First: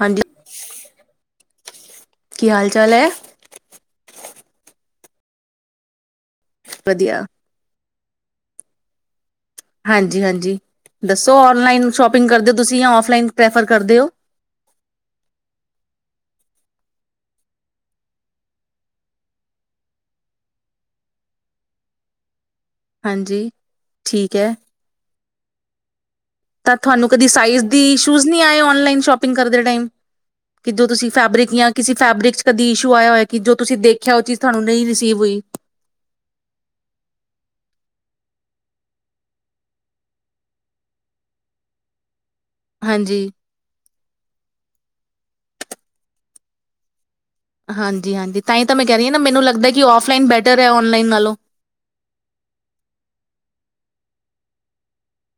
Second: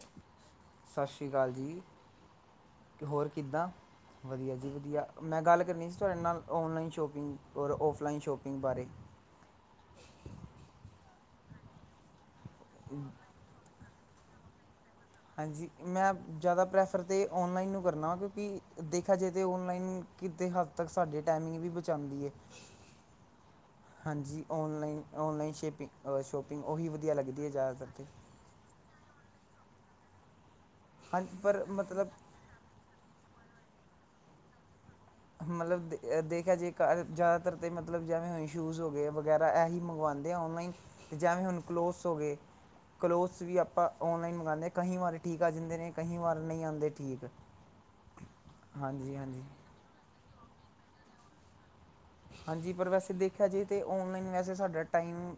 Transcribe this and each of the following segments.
ਹਾਂਜੀ ਸਤਿ ਸ਼੍ਰੀ ਅਕਾਲ ਜੀ ਕੀ ਹਾਲ ਚਾਲ ਹੈ ਹੋਰ ਕਿੱਦਾਂ ਵਧੀਆ ਜੀ ਵਧੀਆ ਮੈਂ ਗੱਲ ਕਰਨੀ ਸੀ ਤੁਹਾਡੇ ਨਾਲ ਔਨਲਾਈਨ ਵਧੀਆ ਸ਼ੋਪਿੰਗ ਔਰ ਔਫ ਔਨਲਾਈਨ ਸ਼ੋਪਿੰਗ ਬਾਰੇ ਹਾਂਜੀ ਹਾਂਜੀ ਦੱਸੋ ਔਨਲਾਈਨ ਸ਼ੋਪਿੰਗ ਕਰਦੇ ਤੁਸੀਂ ਜਾਂ ਆਫਲਾਈਨ ਪ੍ਰੈਫਰ ਕਰਦੇ ਹੋ ਹਾਂਜੀ ਮੈਂ ਜ਼ਿਆਦਾ ਪ੍ਰੈਫਰ ਤਾਂ ਔਨਲਾਈਨ ਨੂੰ ਕਰਨਾ ਵ ਕਿਉਂਕਿ ਦੇਖਿਆ ਜਾਵੇ ਤਾਂ ਔਨਲਾਈਨ ਕਿਤੇ ਹੱਦ ਤੱਕ ਸਾਡੇ ਟਾਈਮਿੰਗ ਵੀ ਬਚਾਉਂਦੀ ਹੈ ਹਾਂਜੀ ਠੀਕ ਹਾਂਜੀ ਹੈ ਅਲਾਈਨ ਅਲਾਈਨ ਛਿੇਪੀ ਤਾਂ ਤੁਹਾਨੂੰ ਕਦੀ ਸਾਈਜ਼ ਦੀ ਤਾਂ ਇਸ਼ੂਜ਼ ਨਹੀਂ ਆਏ ਕਦੇ ਔਨਲਾਈਨ ਸ਼ੋਪਿੰਗ ਸ਼ੌਪਿੰਗ ਕਰਦੇ ਟਾਈਮ ਕਿੱਦੋਂ ਤੁਸੀਂ ਹਾਂਜੀ ਫੈਬਰਿਕ ਪਰ ਜਾਂ ਕਿਸੇ ਮਤਲਬ ਫੈਬਰਿਕ ਚ ਕਦੀ ਇਸ਼ੂ ਆਇਆ ਹੋਇਆ ਕਿ ਜੋ ਤੁਸੀਂ ਦੇਖਿਆ ਉਹ ਚੀਜ਼ ਤੁਹਾਨੂੰ ਨਹੀਂ ਰਿਸੀਵ ਹੋਈ ਮਤਲਬ ਦੇ ਦੇਖਿਆ ਜੇ ਜ਼ਿਆਦਾਤਰ ਤੇ ਮਤਲ ਮਤਲਬ ਜਿਵੇਂ ਹੁਣ ਸ਼ੂਜ਼ ਹੋ ਗਏ ਵਗੈਰਾ ਇ ਹੀ ਮੰਗਵਾਉਂਦੇ ਔਨਲਾਈਨ ਅਤੇ ਜਿਵੇਂ ਹੁਣ ਕਲੋਥਸ ਹੋ ਗਏ ਹਾਂਜੀ ਕਲੋਥਸ ਵੀ ਆਪਾਂ ਔਨਲਾਈਨ ਮੰਗਉਂਦੇਾਂ ਕਈ ਵਾਰੇ ਠੀਕ ਆ ਜਿੰਦੇ ਨੇ ਕਈ ਵਾਰ ਨਹੀਂ ਆਂਦੇ ਠੀਕ ਹਾਂਜੀ ਹਾਂਜੀ ਤਾਂ ਹੀ ਤਾਂ ਮੈਂ ਕਹਿ ਰਹੀ ਹਾਂ ਹਾਂਜੀ ਨਾ ਮੈਨੂੰ ਹਾਂਜੀ ਲੱਗਦਾ ਕਿ ਆਫਲਾਈਨ ਬੈਠ ਬੇਟਰ ਹੈ ਔਨਲਾਈਨ ਨਾਲੋਂ ਹਾਂਜੀ ਪਰ ਵੈਸੇ ਦੇਖਿਆ ਜੇ ਤੇ ਆਉਣਲਾਈਨ ਵੈਸੇ ਸਾਡਾ ਟਮ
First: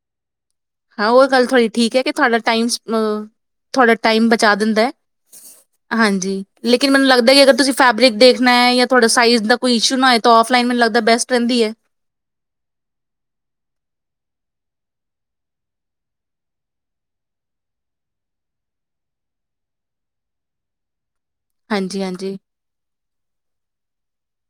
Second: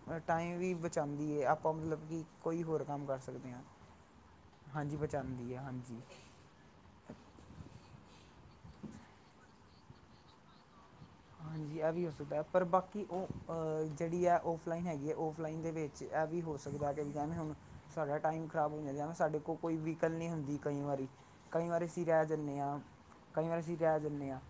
ਹਾਂ ਉਹ ਗੱਲ ਤੁਹਾਡਾ ਠੀਕ ਹੈ ਕਿ ਤੁਹਾਡਾ ਕੋਈ ਟਾਈਮ ਹੋਰ ਕੰਮ ਕਰ ਸਕਦੇ ਹਾਂ ਤੁਹਾਡਾ ਟਾਈਮ ਬਚਾ ਦਿੰਦਾ ਹਾਂਜੀ ਬਚਾਉਂਦੀ ਹੈ ਹਾਂਜੀ ਲੇਕਿਨ ਮੈਨੂੰ ਲੱਗਦਾ ਕਿ ਅਗਰ ਤੁਸੀਂ ਫੈਬਰਿਕ ਦੇਖਣਾ ਹੈ ਜਾਂ ਤੁਹਾਡਾ ਸਾਈਜ਼ ਦਾ ਕੋ ਇਸ਼ੂ ਨਾ ਹੈ ਔਫਲਾਈਨੈਂ ਲਗਦਾ ਬਸਟ ਰਹਿੰਦੀ ਹਾਂਜੀ ਇਹ ਵੀ ਹੋ ਸਕਦਾ ਹੈ ਪਰ ਬਾਕੀ ਉਹ ਅਹ ਜਿਹੜੀ ਹੈ ਉਹ ਔਫਲਾਈਨ ਹੈਗੀ ਹੈ ਔਫਲਾਈਨ ਦੇ ਵਿੱਚ ਇਹ ਵੀ ਹੋ ਸਕਦਾ ਕਿ ਵੀ ਜਿਵੇਂ ਹੁਣ ਸਾਡਾ ਟਾਈਮ ਖਰਾਬ ਹੋ ਜਾਂਦਾ ਐਵੇਂ ਸਾਡੇ ਕੋਲ ਕੋਈ ਵੀਹੀਕਲ ਨਹੀਂ ਹੁੰਦੀ ਕਈ ਵਾਰੀ ਕਈ ਵਾਰ ਅਸੀਂ ਰਹਿ ਹਾਂਜੀ-ਹਾਂਜੀ, ਜਾਂਦੇ ਹਾਂ ਕਈ ਵਾਰ ਅਸੀਂ ਰਹਿ ਜਾਂਦੇ ਹਾਂ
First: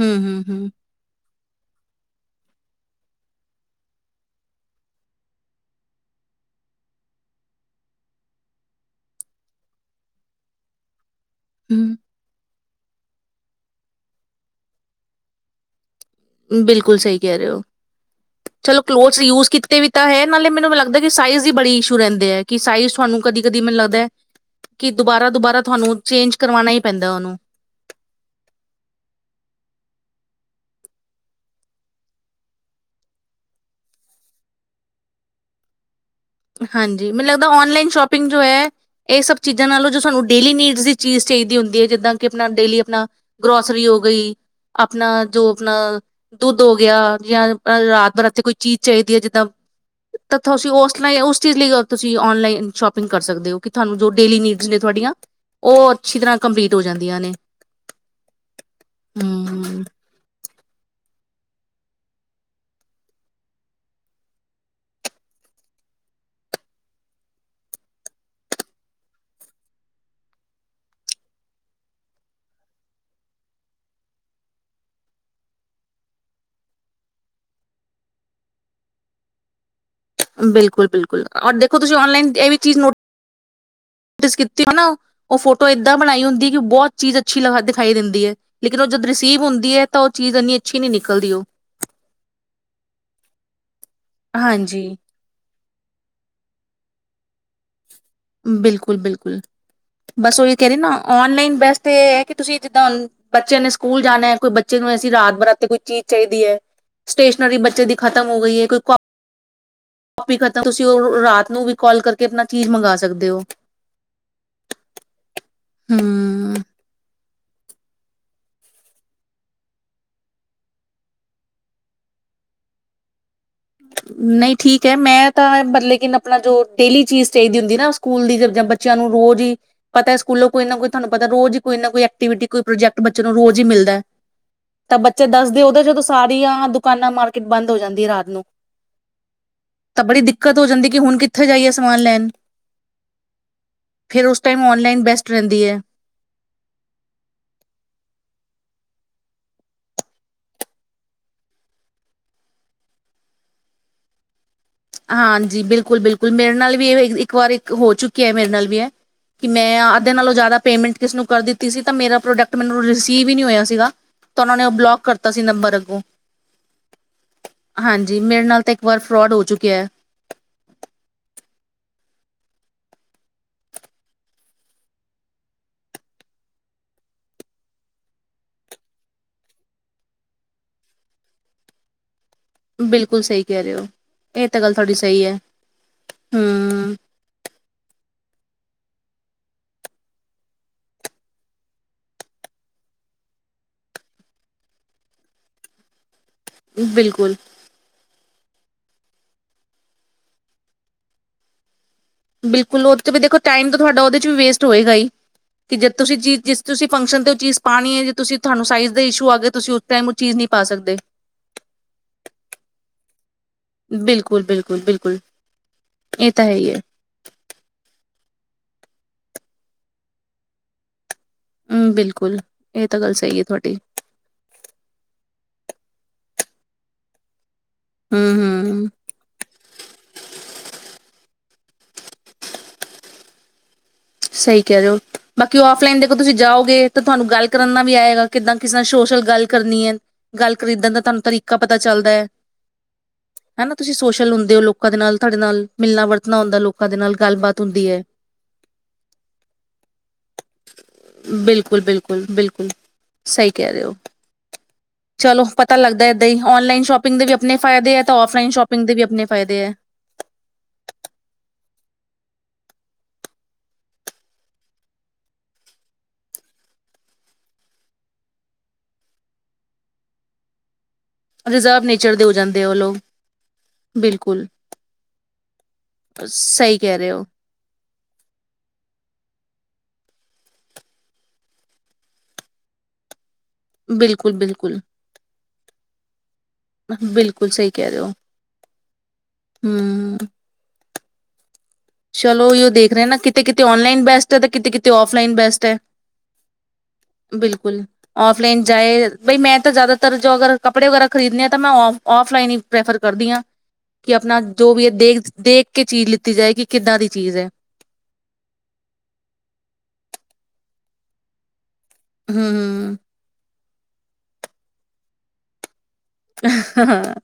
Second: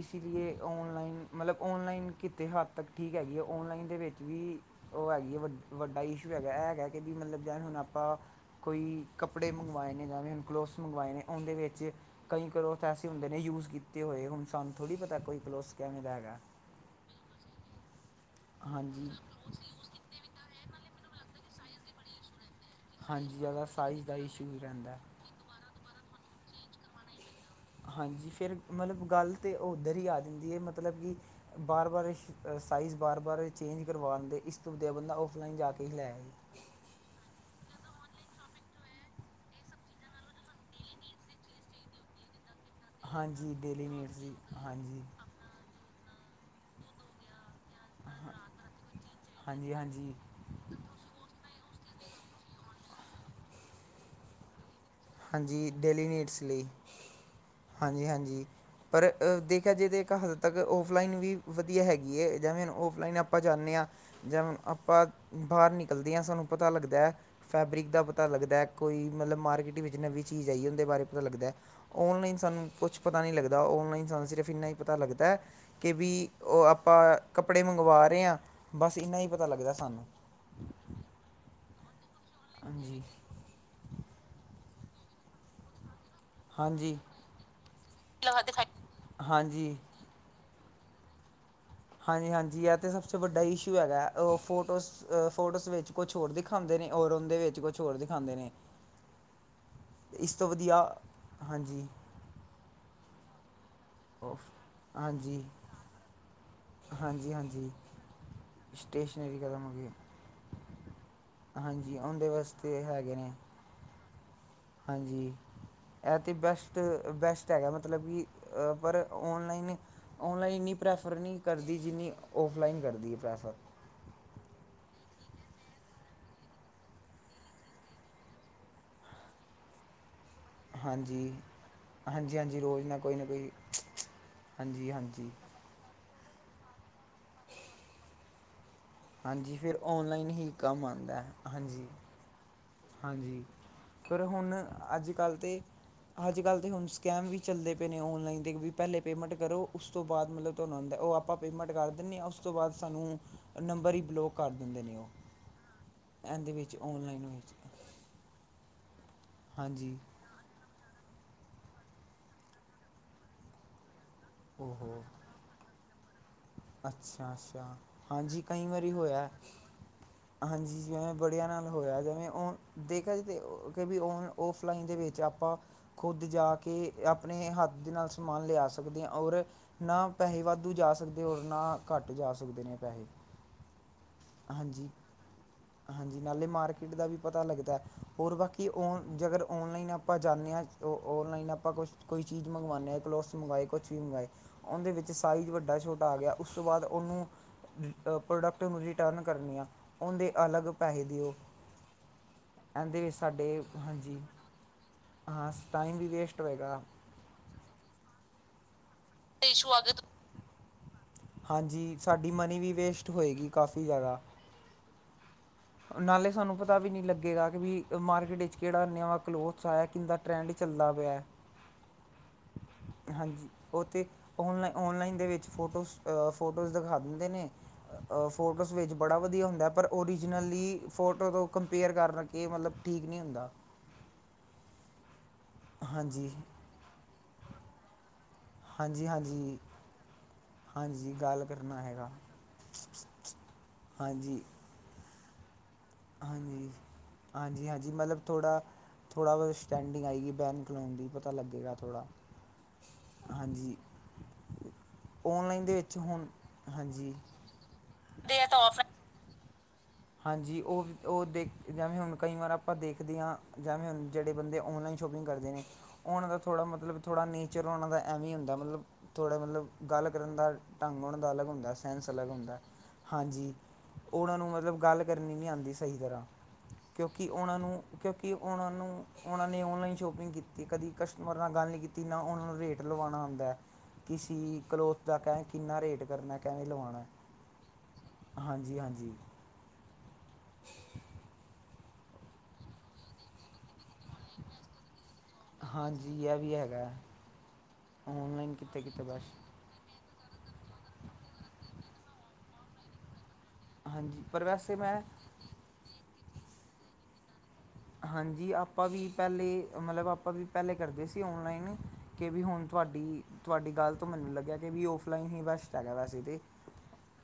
ਹਮ ਹਮ ਹਮ ਔਲਾਈਨ ਮਤਲਬ ਔਨਲਾਈਨ ਕਿਤੇ ਹੱਦ ਤੱਕ ਠੀਕ ਹੈਗੀ ਹੈ ਔਨਲਾਈਨ ਦੇ ਵਿੱਚ ਵੀ ਉਹ ਹੈਗੀ ਹੈ ਵੱ ਵੱਡਾ ਇਸ਼ੂ ਹੈਗਾ ਇਹ ਹੈਗਾ ਕਿ ਵੀ ਮਤਲਬ ਜਿਵੇਂ ਹੁਣ ਆਪਾਂ ਕੋਈ ਕੱਪੜੇ ਮੰਗਵਾਏ ਨੇ ਜਵੇਂ ਹੁਣ ਕਲੋਥਸ ਮੰਗਵਾਏ ਨੇ ਉਹਦੇ ਹੂੰ ਵਿੱਚ ਹੂੰ ਕਈ ਕਰੋ ਐਸੇ ਹੁੰਦੇ ਨੇ ਯੂਜ ਕੀਤੇ ਹੋਏ ਹੁਣ ਸਾਨੂੰ ਥੋੜ੍ਹੀ ਪਤਾ ਕੋਈ ਪਲਸ ਬਿਲਕੁਲ ਸਹੀ ਕਹਿ ਰਹੇ ਹੋ ਚਲੋ ਹਾਂਜੀ ਕਲੋਜ ਯੂਜ ਕੀਤੇ ਵੀ ਤਾਂ ਹੈ ਨਾਲੇ ਮੈਨੂੰ ਲੱਗਦਾ ਕਿ ਸਾਈਜ਼ ਦੀ ਬੜੀ ਇਸ਼ੂ ਰਹਿੰਦੇ ਹੈ ਕਿ ਸਾਈਜ਼ ਤੁਹਾਨੂੰ ਹਾਂਜੀ ਕਦੀ ਕਦੀ ਜ਼ਿਆਦਾ ਮੈਨੂੰ ਸਾਈਜ਼ ਲਗਦਾ ਦਾ ਇਸ਼ੂ ਹੀ ਰਹਿੰਦਾ ਚੇਂਜ ਕਰਵਾਉਣਾ ਹੀ ਪੈਂਦਾ ਉਹਨੂੰ ਹਾਂਜੀ ਫਿਰ ਹਾਂਜੀ ਮੈਨੂੰ ਲੱਗਦਾ ਆਨਲਾਈਨ ਸ਼ੋਪਿੰਗ ਜੋ ਹੈ ਇਹ ਸਭ ਚੀਜ਼ਾਂ ਨਾਲੋਂ ਜੋ ਸਾਨੂੰ ਡੇਲੀ ਨੀਡ ਦੀ ਚੀਜ਼ ਚਾਹੀਦੀ ਹੁੰਦੀ ਹੈ ਜਿੱਦਾਂ ਕਿ ਆਪਣਾ ਡੇਲੀ ਆਪਣਾ ਹਾਂਜੀ ਗਰੋਸਰੀ ਡੇਲੀ ਹੋ ਨੀਡਸ ਜੀ ਗਈ ਹਾਂਜੀ ਆਪਣਾ ਜੋ ਆਪਣਾ ਦੁੱਧ ਹੋ ਗਿਆ ਜਾ ਰਾਤ ਬਰਾਤੇ ਕੋਈ ਚੀਜ਼ ਚਾਹੀਦੀ ਹੈ ਜਿੱਦਾਂ ਹਾਂਜੀ ਹਾਂਜੀ ਤਥਾ ਸੋਸ ਉਸ ਚੀਜ਼ ਲਈ ਤੁਸੀਂ ਔਨਲਾਈਨ ਸ਼ੋਪਿੰਗ ਕਰ ਸਕਦੇ ਹੋ ਕਿ ਤੁਹਾਨੂੰ ਜੋ ਡੇਲੀ ਨੀਡ ਹਾਂ ਡੇਲੀ ਨੀਡਸ ਲਈ ਕੰਪਲੀਟ ਹੋ ਜਾਂਦੀਆਂ ਨੇ ਹਾਂਜੀ ਹਾਂਜੀ ਪਰ ਦੇਖਿਆ ਹਮ ਜੇ ਤਾਂ ਹਲੇ ਤੱਕ ਔਫਲਾਈਨ ਵੀ ਵਧੀਆ ਨਵੇਂ ਚੀਜ਼ ਆਈ ਬਿਲਕੁਲ ਬਿਲਕੁਲ ਔਰ ਦੇਖੋ ਤੁਸੀਂ ਔਨਲਾਈਨ ਹਾਂਜੀ ਐਡੀਸ ਕੀਤੀ ਨਾ ਉਹ ਫੋਟੋ ਏਦਾ ਇਦਾਂ ਬਣਾਈ ਹੁੰਦੀ ਕਿ ਬਹੁਤ ਹਾਂਜੀ ਚੀਜ਼ ਅੱਛੀ ਦਿਖਾਈ ਦਿੰਦੀ ਹੈ ਲਗਾ ਦਿਖਾਈ ਲੇਕਿਨ ਉਹ ਜਦੋਂ ਰਿਸੀਵ ਹਾਂਜੀ ਹੁੰਦੀ ਹੈ ਤਾਂ ਉਹ ਚੀਜ਼ ਇੰਨੀ ਕਿਵੇਂ ਨਿਕਲਦੀ ਓ ਹਾਂਜੀ ਹਾਂਜੀ ਇਹ ਤੇ ਸਭ ਤੋਂ ਵੱਡਾ ਇਸ਼ੂ ਹੈਗਾ ਉਹ ਹਾਂਜੀ। ਫੋਟੋਸ ਫੋਟੋਸ ਵਿੱਚ ਕੁਛ ਹੋਰ ਦਿਖਾਉਂਦੇ ਨੇ ਔਰ ਉਹਦੇ ਵਿੱਚ ਕੁਛ ਹੋਰ ਦਿਖਾਉਂਦੇ ਨੇ ਬਿਲਕੁਲ ਬਿਲਕੁਲ ਇਸ ਬਸ ਤੋਂ ਉਹੀ ਕਹਿ ਰਹੇ ਵਧੀਆ ਨਾ ਓਨਲਾਈਨ ਹਾਂਜੀ ਵਾਸਤੇ ਕਿ ਤੁਸੀਂ ਜਿੱਦਾਂ ਕੇ ਬੱਚਿਆਂ ਨੇ ਸਕੂਲ ਸਕੂਲ ਜਾਣਾ ਹੈ ਕੋਈ ਬੱਚੇ ਨੂੰ ਅਸੀ ਰਾਤ ਹਾਂਜੀ ਹਾਂਜੀ ਹਾਂਜੀ ਸਟੇਸ਼ਨਰੀ ਕਦਮ ਹੋ ਗਈ ਹਾਂਜੀ ਉਹਦੇ ਵਾਸਤੇ ਹੈਗੇ ਕੜਦੇ ਨੇ ਹੋ [inaudible] ਹਾਂਜੀ ਇਹ ਤੇ ਹੂੰ। ਬੈਸਟ ਬੈਸਟ ਹੈਗਾ ਮਤਲਬ ਕਿ ਪਰ ਔਨਲਾਈਨ ਔਨਲਾਈਨ ਇੰਨੀ ਪ੍ਰੈਫਰ ਨਹੀਂ ਕਰਦੀ ਜਿਨੀ ਔਫਲਾਈਨ ਕਰਦੀ ਪ੍ਰੈਫਰ ਨਹੀਂ ਠੀਕ ਹੈ ਮੈਂ ਤਾਂ ਲੇਕਿਨ ਆਪਣਾ ਜੋ ਡੇਲੀ ਚੀਜ਼ ਚਾਹੀਦੀ ਹੁੰਦੀ ਨਾ ਸਕੂਲ ਦੀ ਜਾਂ ਬੱਚਿਆਂ ਨੂੰ ਰੋਜ਼ ਹੀ ਪਤਾ ਸਕੂਲੋਂ ਕੋਈ ਨਾ ਕੋਈ ਤੁਹਾਨੂੰ ਹਾਂਜੀ ਪਤਾ ਰੋਜ਼ ਹੀ ਕੋਈ ਨਾ ਕੋਈ ਹਾਂਜੀ ਐਕਟੀਵਿਟੀ ਹਾਂਜੀ ਕੋਈ ਰੋਜ਼ ਨਾ ਪ੍ਰੋਜੈਕਟ ਬੱਚੇ ਨਾ ਨੂੰ ਕੋਈ ਰੋਜ਼ ਹੀ ਮਿਲਦਾ ਹੈ ਹਾਂਜੀ ਤਾਂ ਬੱਚੇ ਹਾਂਜੀ ਦੱਸਦੇ ਉਹਦੇ ਜਦੋਂ ਸਾਰੀਆਂ ਦੁਕਾਨਾਂ ਮਾਰਕੀਟ ਹਾਂਜੀ ਫਿਰ ਤਾਂ ਬੜੀ ਓਨਲਾਈਨ ਹੀ ਦਿੱਕਤ ਹੋ ਕੰਮ ਜਾਂਦੀ ਕਿ ਆਂਦਾ ਹੁਣ ਕਿੱਥੇ ਐ, ਜਾਈਏ ਸਮਾਨ ਲੈਣ ਹਾਂਜੀ‌। ਫਿਰ ਉਸ ਹੁਣ, ਟਾਈਮ ਔਨਲਾਈਨ ਬੈਸਟ ਅੱਜ-ਕੱਲ ਤੇ ਰਹਿੰਦੀ ਹੈ ਸਕੈਮ ਵੀ ਚਲਦੇ ਪਏ ਨੇ, ਔਨਲਾਈਨ ਦੇ। ਪਹਿਲੇ, ਪੇਮੇਂਟ ਕਰੋ ਓਸ ਤੋਂ ਬਾਅਦ ਮਤਲਬ--ਓ ਆਪਾ ਪੇਮੰਟ ਕਰ ਦਿੰਨੇ ਆ, ਓਸ ਤੋਂ ਬਾਅਦ ਸਾੰਨੁ ਨੰਬਰ ਇ ਬਲੌਕ ਹਾਂਜੀ। ਬਿਲਕੁਲ-ਬਿਲਕੁਲ ਇਹਦੇ ਮੇਰੇ ਵਿੱਚ ਨਾਲ ਵੀ ਇਹ ਔਨਲਾਈਨ ਇੱਕ ਵਿੱਚ ਵਾਰੀ ਹੋ ਚੁੱਕਿਆ ਹੈ, ਮੇਰੇ ਨਾਲ ਵੀ ਐ। ਕਿ ਮੈਂ ਹਾਂਜੀ ਅੱਧੇ ਨਾਲੋਂ ਜਿਆਦਾ ਪੇਮੇਂਟ ਕਿਸਨੂੰ ਕਰ ਦਿੱਤੀ ਸੀ ਤਾਂ, ਮੇਰਾ ਪ੍ਰੋਡਕਟ ਮੈਨੂੰ ਰਿਸੀਵ ਹੀ ਨਹੀਂ ਹੋਇਆ ਸੀਗਾ। ਤਾਂ, ਉਹਨਾਂ ਨੇ ਬਲੋਕ ਓਹੋ ਕਰਤਾ ਸੀ ਨੰਬਰ ਅੱਗੋਂ। ਅੱਛਾ- ਅੱਛਾ ਮੇਰੇ ਹਾਂਜੀ। ਨਾਲ ਕਈ ਤਾਂ ਇੱਕ ਵਾਰੀ ਵਾਰ ਹੋਇਆ। ਫਰੋਡ ਹੋ ਚੁੱਕਿਆ ਹੈ ਹਾਂਜੀ ਜੀ ਐਂ‌ ਬੜਿਆ ਨਾਲ ਹੋਇਆ ਦਾ। ਉਹ ਦੇਖਿਆ ਜ ਤੇ ਕੇ ਵੀ, ਔਨ, ਔਫਲਾਈਨ ਦੇ ਵਿੱਚ ਆਪਾਂ ਖੁੱਦ ਜਾ ਕੇ ਆਪਣੇ ਹੱਥ ਦੇ ਨਾਲ ਸਮਾਨ ਲਿਆ ਸਕਦੇ ਹਾਂ, ਔਰ ਨਾ ਪੈਹੇ ਵਾਧੂ ਜਾ ਸਕਦੇ। ਤੇ ਹੋਰ ਨਾ ਘੱਟ ਬਿਲਕੁਲ, ਸਹੀ ਕਹਿ ਰਹੇ ਹੋ। ਇਹ ਤਾਂ ਗੱਲ ਤੁਹਾਡੀ ਸਹੀ ਹੈ ਹਾਂਜੀ-ਹਾਂਜੀ ਨਾਲੇ ਹਮ ਮਾਰਕੀਟ ਦਾ ਵੀ ਪਤਾ ਲੱਗਦਾ ਹੋਰ ਬਾਕੀ ਕਿ ਔਨ ਜੇਗਰ ਔਨਲਾਈਨ ਆਪਾਂ ਜਾਂਨੇ ਹਾਂ, ਔਨਲਾਈਨ ਆਪਾਂ ਕੁਛ ਕੋਈ ਚੀਜ਼ ਮੰਗਵਾਉਂਦੇ ਹਾਂ ਕਲੋਥਸ ਮੰਗਵਾਏ ਕੁਛ ਵੀ, ਮੰਗਵਾਏ ਉਹਦੇ ਵਿੱਚ ਸਾਈਜ਼ ਵੱਡਾ- ਛੋਟਾ ਆ ਗਿਆ। ਉਸ ਤੋ ਬਾਅਦ ਉਹਨੂੰ ਬਿਲਕੁਲ ਪ੍ਰੋਡਕਟ ਮੁ ਰਿਟਰਨ ਕਰਨੀਆਂ ਉਹਂਦੇ ਅਲੱਗ ਪੈਹੇ ਦਿਓ। ਬਿਲਕੁਲ ਉਹ ਇਹਦੇ ਵਿੱਚ ਤੇ ਦੇਖੋ ਸਾਡੇ ਟਾਈਮ ਤੁਹਾਡਾ ਹਾਂਜੀ ਉਹਦੇ ਚ ਵੀ ਵੇਸਟ ਹੋਏਗਾ ਹੀ, ਹਾਂ ਕਿ ਜਦ ਟਾਈਮ ਵੀ ਤੁਸੀ ਵੇਸਟ ਚੀਜ ਜਿਸ ਹੋਏਗਾ। ਤੁਸੀ ਫੰਕਸ਼ਨ ਤੇ, ਓ ਚੀਜ਼ ਪਾਣੀ ਹੈ ਜੇ ਤੁਸੀਂ ਤੁਹਾਨੂੰ ਸਾਈਜ਼ ਦੇ ਇਸ਼ੂ ਆ ਗੇ, ਤੁਸੀ ਉਸ ਟਾਈਮ ਓ ਚੀਜ਼ ਨਹੀਂ ਪਾ ਸਕਦੇ। ਹਾਂਜੀ ਸਾਡੀ ਮਨੀ ਵੀ ਵੇਸਟ ਹੋਏਗੀ। ਕਾਫੀ ਜ਼ਿਆਦਾ ਬਿਲਕੁਲ-ਬਿਲਕੁਲ ਬਿਲ ਕੁਲ ਨਾਲੇ ਸਾਨੂੰ ਪਤਾ ਵੀ ਨੀ ਲੱਗੇਗਾ ਕਿ, ਵੀ ਮਾਰਕੀਟ ਵਿਚ ਕਿਹੜਾ ਨਵਾਂ ਕਲੋਥਸ ਆਇਆ, ਕਿੰਦਾ ਟਰੈਂਡ ਚੱਲਦਾ ਪਿਆ ਐ। ਹਮ ਬਿਲਕੁਲ। ਇਹ ਤਾਂ ਗੱਲ ਸਹੀ ਹੈ ਹਾਂਜੀ ਤੁਹਾਡੀ ਉਹ ਤੇ ਔਨਲਾਈ- ਔਨਲਾਈਨ ਦੇ ਵਿੱਚ ਫੋਟੋਸ ਫੋਟੋਜ਼ ਦਿਖਾ ਦਿੰਦੇ ਨੇ। ਹਮ ਫੋਟੋਜ਼ ਹਮ ਵਿੱਚ ਬੜਾ ਵਧੀਆ ਹੁੰਦਾ ਪਰ, ਓਰੀਜਨਲੀ ਫੋਟੋ ਤੋਂ ਕੰਪੇਅਰ ਕਰਨਾ ਕਿ, ਮਤਲਬ ਠੀਕ ਨਹੀਂ ਹੁੰਦਾ। ਸਹੀ ਕਹਿ ਰਹੇ ਹੋ। ਬਾਕੀ ਔਫਲਾਈਨ ਦੇਖੋ ਹਾਂਜੀ ਤੁਸੀਂ ਜਾਓਗੇ ਤਾਂ, ਤੁਹਾਨੂੰ ਗੱਲ ਕਰਨਾ ਵੀ ਆਏਗਾ। ਕਿੱਦਾਂ ਕਿਸ ਨਾਲ ਹਾਂਜੀ ਸ਼ੋਸ਼ਲ ਗੱਲ ਹਾਂਜੀ ਕਰਨੀ ਐ। ਗੱਲ ਖਰੀਦਣ ਦਾ ਹਾਂਜੀ ਤਾਨੂੰ ਗੱਲ ਤਰੀਕਾ ਪਤਾ ਕਰਨਾ ਹੈਗਾ ਚੱਲਦਾ। ਹਨਾ, ਤੁਸੀਂ ਸੋਸ਼ਲ ਹਾਂਜੀ ਹੁੰਦੇ ਹੋ ਲੋਕਾਂ ਦੇ ਨਾਲ। ਤਾਡੇ ਨਾਲ ਮਿਲਣਾ ਵਰਤਨਾ ਹੁੰਦਾ, ਹਾਂਜੀ ਲੋਕਾਂ ਦੇ ਨਾਲ ਗੱਲਬਾਤ ਹੁੰਦੀ ਐ। ਥੋੜਾ ਬੋ ਸਟੈਂਡਿੰਗ ਆਏਗੀ ਬੈਨ-ਖਲੋਨ ਦੀ ਪਤਾ ਲੱਗੇਗਾ ਬਿਲਕੁਲ ਥੋੜਾ, ਬਿਲਕੁਲ ਬਿਲਕੁਲ ਸਹੀ ਕਹਿ ਹਾਂਜੀ। ਰਹੇ ਹੋ ਚਲੋ, ਔਨਲਾਈਨ ਦੇ ਪਤਾ ਵਿੱਚ ਲੱਗਦਾ ਹੁਣ ਏਦਾਂ ਈ। ਔਨਲਾਈਨ ਹਾਂਜੀ ਸ਼ੋਪਿੰਗ ਦੇ ਵੀ ਅਪਨੇ ਫਾਇਦੇ ਐ, ਤੇ ਦੇ ਆਫਲਾਈਨ ਤਾਂ ਸ਼ੋਪਿੰਗ ਔਫਲਾਈਨ ਦੇ ਵੀ ਅਪਨੇ ਫਾਇਦੇ ਐ। ਹਾਂਜੀ, ਓ ਓ ਦੇਖ, ਜੈਵੇ ਹੁਣ ਕਈ ਵਾਰ ਆਪਾ ਦੇਖਦੀ ਆ, ਜੈਵੇ ਹੁਨ ਜੇੜੇ ਬੰਦੇ ਓਨਲਾਈਨ ਸ਼ੋਪਿੰਗ ਕਰਦੇ ਨੇ, ਓਨਾਂ ਦਾ ਥੋੜਾ ਮਤਲਬ, ਥੋੜਾ ਨੇਚਰ ਓਨਾਂ ਦਾ ਐਵੇ ਹੀ ਹੁੰਦਾ, ਮਲਬ ਥੋੜਾ, ਮਤਲਬ ਗੱਲ ਕਰਨ ਦਾ ਢੰਗ ਓਨਾਂ ਦਾ ਅਲੱਗ ਹੁੰਦਾ, ਰਿਜ਼ਰਵ ਸੈਂਸ ਨੇਚਰ ਦੇ ਅਲੱਗ ਹੋ ਹੁੰਦਾ, ਜਾਂਦੇ ਆ ਉਹ ਲੋਕ ਹਾਂਜੀ ਓਨਾਂ ਬਿਲਕੁਲ ਨੂੰ ਮਤਲਬ ਗੱਲ ਕਰਨੀ ਨਈ ਆਂਦੀ ਸਹੀ ਤਰਾ, ਸਹੀ ਕਹਿ ਰਹੇ ਹੋ ਕੇਉਂਕਿ ਓਣਾ ਨੂੰ ਕਿਉਂਕਿ ਓਣਾ ਨੂੰ, ਓਨਾਂ ਨੇ, ਔਨਲਾਈਨ ਸ਼ੋਪਿੰਗ ਕੀਤੀ, ਕਦੀ ਕਸਟਮਰ ਨਾਲ ਗੱਲ ਨਈ ਕੀਤੀ, ਨਾ ਓਨਾਂ ਨੂੰ ਰੇਟ ਲਵਾਣਾ ਆਂਦਾ। ਬਿਲਕੁਲ ਕਿਸੀ ਬਿਲਕੁਲ ਕਲੋਥ ਦਾ ਕੈ, ਕਿੰਨਾ ਰੇਟ ਕਰਨਾ, ਕੈਵੇ ਲਵਾਣਾ ਬਿਲਕੁਲ ਹਾਂਜੀ, ਹਾਂਜੀ। ਹੂੰ। ਚਲੋ, ਓਈਓ ਦੇਖ ਰਹੇ ਨਾ, ਕਿਤੇ, ਕਿਤੇ ਔਨਲਾਈਨ ਬੈਸਟ ਹੈ, ਤੇ ਕਿਤੇ ਔਫ ਔਫਲਾਈਨ ਬੈਸਟ ਐ। ਹਾਂਜੀ ਇਹ ਵੀ ਹੈਗਾ ਬਿਲਕੁਲ, ਔਨਲਾਈਨ ਔਫਲਾਈਨ ਕਿਤੇ ਕਿਤੇ ਚਾਏ ਬਸ ਬਈ ਮੈਂ ਤਾਂ ਜਾਦਾ ਜੋ ਅਗਰ ਕੱਪੜੇ ਵਗੈਰਾ ਖਰੀਦਣੇ ਆ, ਤਾਂ ਆਫਲਾਈਨ ਹੀ ਪ੍ਰੈਫਰ ਕਰਦੀ ਆਂ ਕਿ ਹਾਂਜੀ ਆਪਣਾ ਪਰ ਜੋ ਵੈਸੇ ਵੀ ਹੈ, ਮੈਂ ਦੇਖ-ਦੇਖ ਕੇ ਚੀਜ਼ ਲਿੱਤੀ ਜਾਏਗੀ। ਏਦਾ ਦੀ ਚੀਜ ਐ। ਹਾਂਜੀ, ਆਪਾਂ ਵੀ ਪਹਿਲੇ ਮਤਲਬ ਆਪਾਂ ਵੀ ਪਹਿਲੇ ਕਰਦੇ ਸੀ। ਔਨਲਾਈਨ ਕਿ ਵੀ, ਹੁਣ ਹਮ ਤੁਹਾਡੀ? ਤੁਹਾਡੀ ਗੱਲ ਤੋਂ ਮੈਨੂੰ ਲੱਗਿਆ, ਕਿ ਵੀ ਔਫਲਾਈਨ ਹੀ ਬੈਸਟ ਹੈਗਾ ਵੈਸੇ ਤਾਂ ਹਾਂ,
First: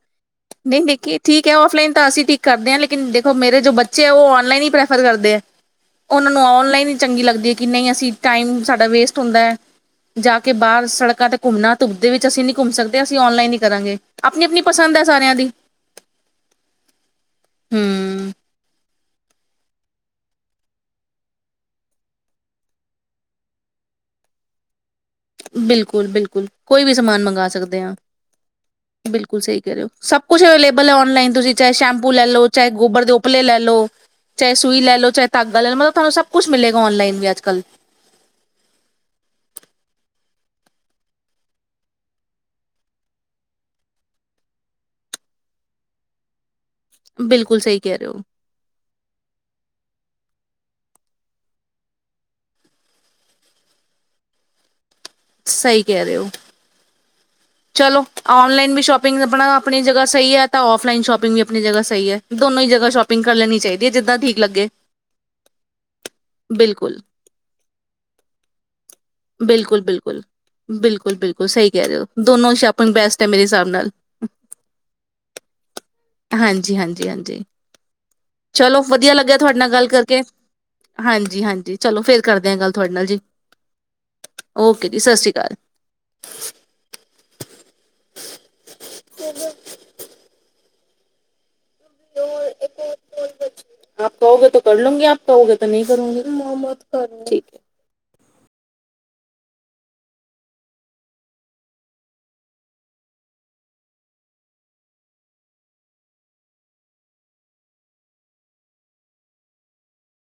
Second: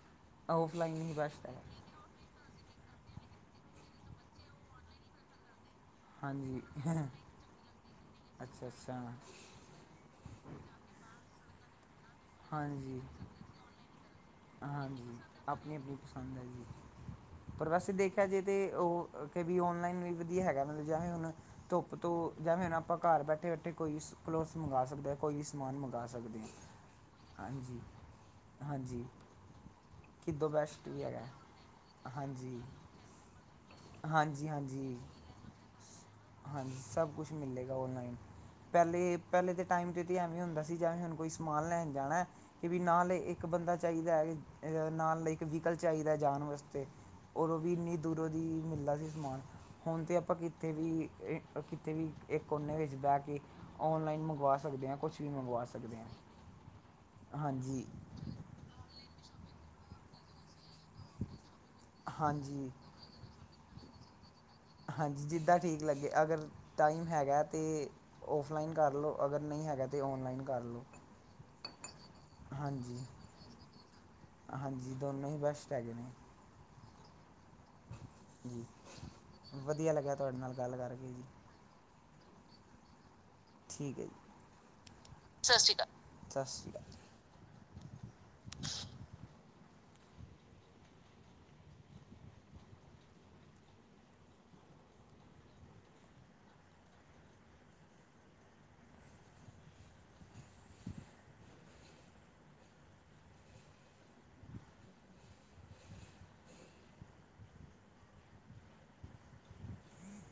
ਨਹੀਂ, ਔਫਲਾਈਨ ਹੀ ਨਕੀ ਬੈਸਟ ਠੀਕ ਹੈ। ਹੈਗਾ ਆਫਲਾਈਨ ਤਾਂ ਅਸੀਂ ਠੀਕ ਕਰਦੇ ਹਾਂ, ਲੈ ਦੇਖੋ, ਮੇਰੇ ਜੋ ਬੱਚੇ ਹੈ, ਉਹ ਔਨਲਾਈਨ ਹੀ ਪ੍ਰੈਫਰ ਕਰਦੇ ਹੈ। ਉਹਨਾਂ ਨੂੰ ਹਾਂਜੀ ਔਨਲਾਈਨ ਹੀ ਚੰਗੀ ਲੱਗਦੀ ਹੈ, ਕਿ ਨਹੀਂ? ਅਸੀਂ ਟਾਈਮ ਅੱਛਾ ਸਾਡਾ ਅੱਛਾ ਵੇਸਟ ਹੁੰਦਾ ਹੈ। ਜਾ ਕੇ ਬਾਹਰ ਸੜਕਾਂ ਤੇ ਘੁੰਮਨਾ ਧੂਪ ਦੇ ਵਿੱਚ ਅਸੀਂ ਨਹੀਂ ਘੁੰਮ ਹਾਂਜੀ ਸਕਦੇ, ਅਸੀਂ ਔਨਲਾਈਨ ਆਪਣੀ ਆਪਣੀ ਪਸੰਦ ਹੈ ਹਾਂਜੀ ਸਾਰਿਆਂ ਦੀ ਆਪਣੀ ਆਪਣੀ ਪਸੰਦ ਹੈ ਜੀ ਪਰ ਵੈਸੇ ਦੇਖਿਆ ਹਮ ਜਾ ਤੇ ਉਹ ਕਿ ਵੀ ਔਨਲਾਈਨ ਵੀ ਵਦੀਆਆ ਹੈਗਾ, ਕੀ ਚਾਹੇ ਹੁਣ ਧੁਪ ਤੋਂ? ਸਕਦੇ ਹਾਂ ਕੋਈ ਵੀ ਸਮਾਨ ਮੰਗਾ ਬਿਲਕੁਲ, ਸਕਦੇ ਬਿਲਕੁਲ। ਕੋਈ ਵੀ ਸਮਾਨ। ਹਾਂ ਮੰਗਾ ਹਾਂਜੀ ਸਕਦੇ ਹਾਂ, ਹਾਂਜੀ ਬਿਲਕੁਲ ਸਹੀ ਕਹਿਹੇ ਹੋ। ਸਭ ਕੁਛ ਕਿੱਦੋਂ ਅਵੇਲੇਬਲ ਬੈਸਟ ਹੈ ਵੀ ਹੈਗਾ ਔਨਲਾਈਨ, ਤੁਸੀਂ ਚਾਹੇ ਸ਼ੈਂਪੂ ਲੈ ਲੋ, ਹਾਂਜੀ ਚਾਹੇ ਗੋਬਰ ਦੇ ਉਪਲੇ ਲੈ ਲਓ। ਹਾਂਜੀ, ਚਾਹੇ ਸੂਈ ਲੈ ਹਾਂਜੀ, ਲਓ ਚਾਹੇ ਧਾਗਾ ਲੈ ਲਓ ਮਤਲਬ ਤੁਹਾਨੂੰ ਸਭ ਕੁਛ ਹਾਂਜੀ। ਮਿਲੇਗਾ ਸਭ ਔਨਲਾਈਨ ਵੀ ਕੁਛ ਅੱਜ ਕੱਲ ਮਿਲੇਗਾ ਔਨਲਾਈਨ, ਪਹਿਲੇ ਪਹਿਲੇ ਦੇ ਟਾਈਮ ਤੇ ਕਿਤੇ ਐਵੇਂ ਹੁੰਦਾ ਸੀ, ਜਿਵੇਂ ਹੁਣ ਕੋਈ ਸਮਾਨ ਲੈਣ ਜਾਣਾ ਕਿ ਵੀ ਨਾਲ ਇੱਕ ਬੰਦਾ ਚਾਹੀਦਾ ਹੈ, ਨਾਲ ਇੱਕ ਵੀਹੀਕਲ ਚਾਹੀਦਾ ਜਾਣ ਵਾਸਤੇ। ਔਰ ਉਹ ਬਿਲਕੁਲ, ਵੀ ਸਹੀ ਇੰਨੀ ਕੈ ਰਹੇ ਹੋ। ਦੂਰੋਂ ਦੀ ਮਿਲਦਾ ਸੀ ਸਮਾਨ, ਹੁਣ ਤਾਂ ਆਪਾਂ ਕਿੱਥੇ ਵੀ, ਕਿੱਥੇ ਵੀ, ਇੱਕ ਕੋਨੇ ਵਿੱਚ ਬਹਿ ਕੇ ਔਨਲਾਈਨ ਮੰਗਵਾ ਸਕਦੇ ਹਾਂ। ਕੁਛ ਵੀ ਮੰਗਵਾ ਸਹੀ ਸਕਦੇ ਹਾਂ। ਕਹਿ ਰਹੇ ਹੋ ਹਾਂਜੀ ਚਲੋ, ਔਨਲਾਈਨ ਵੀ ਸ਼ੋਪਿੰਗ ਆਪਣਾ ਆਪਣੀ ਜਗ੍ਹਾ ਸਹੀ ਆ ਤਾਂ ਆਫਲਾਈਨ ਸ਼ੋਪਿੰਗ ਵੀ ਆਪਣੀ ਜਗਾ ਸਹੀ ਹੈ, ਦੋਨੋ ਹੀ ਹਾਂਜੀ ਜਗ੍ਹਾ ਸ਼ੋਪਿੰਗ ਕਰ ਲੈਣੀ ਚਾਹੀਦੀ। ਜਿੱਦਾਂ ਠੀਕ ਲੱਗੇ [unintelligible] ਹਾਂਜੀ ਜਿੱਦਾਂ ਠੀਕ ਲੱਗੇ ਅਗਰ ਬਿਲਕੁਲ ਟਾਈਮ ਹੈਗਾ ਤੇ ਔਫਲਾਈਨ ਕਰ ਲਉ, ਅਗਰ ਨਹੀਂ ਬਿਲਕੁਲ ਹੈਗਾ ਤਾਂ ਬਿਲਕੁਲ ਔਨਲਾਈਨ ਕਰ ਲਉ। ਬਿਲਕੁਲ ਬਿਲਕੁਲ ਸਹੀ ਕਹਿ ਰਹੇ ਹੋ ਦੋਨੋਂ ਸ਼ਾਪਿੰਗ ਹਾਂਜੀ ਬੈਸਟ ਹੈ ਮੇਰੇ ਹਿਸਾਬ ਨਾਲ ਹਾਂਜੀ ਦੋਨੋ ਹੀ ਬੈਸਟ ਹੈਗੇ ਨੇ। ਜੀ ਹਾਂਜੀ ਹਾਂਜੀ ਜੀ ਚਲੋ ਵਧੀਆ ਲੱਗਿਆ ਤੁਹਾਡੇ ਨਾਲ ਗੱਲ ਵਧੀਆ ਲੱਗਿਆ ਕਰਕੇ ਤੁਹਾਡੇ ਨਾਲ ਗੱਲ ਕਰਕੇ ਜੀ ਹਾਂਜੀ ਹਾਂਜੀ ਚਲੋ ਫਿਰ ਕਰਦੇ ਹਾਂ ਗੱਲ ਤੁਹਾਡੇ ਨਾਲ ਜੀ। ਠੀਕ ਹੈ ਜੀ ਓਕੇ ਜੀ ਸਤਿ ਸ਼੍ਰੀ ਸ੍ਰੀ ਅਕਾਲ ਸਤਿ ਸ਼੍ਰੀ ਅਕਾਲ। [inaudible] ਹੈ [inaudible] ਆਪ ਕਰੋਗੇ ਤੋ ਕਰ ਲੂੰਗੀ, ਆਪ ਕਹੋਗੇ ਤੋ ਨਹੀਂ ਕਰੂੰਗੀ। ਠੀਕ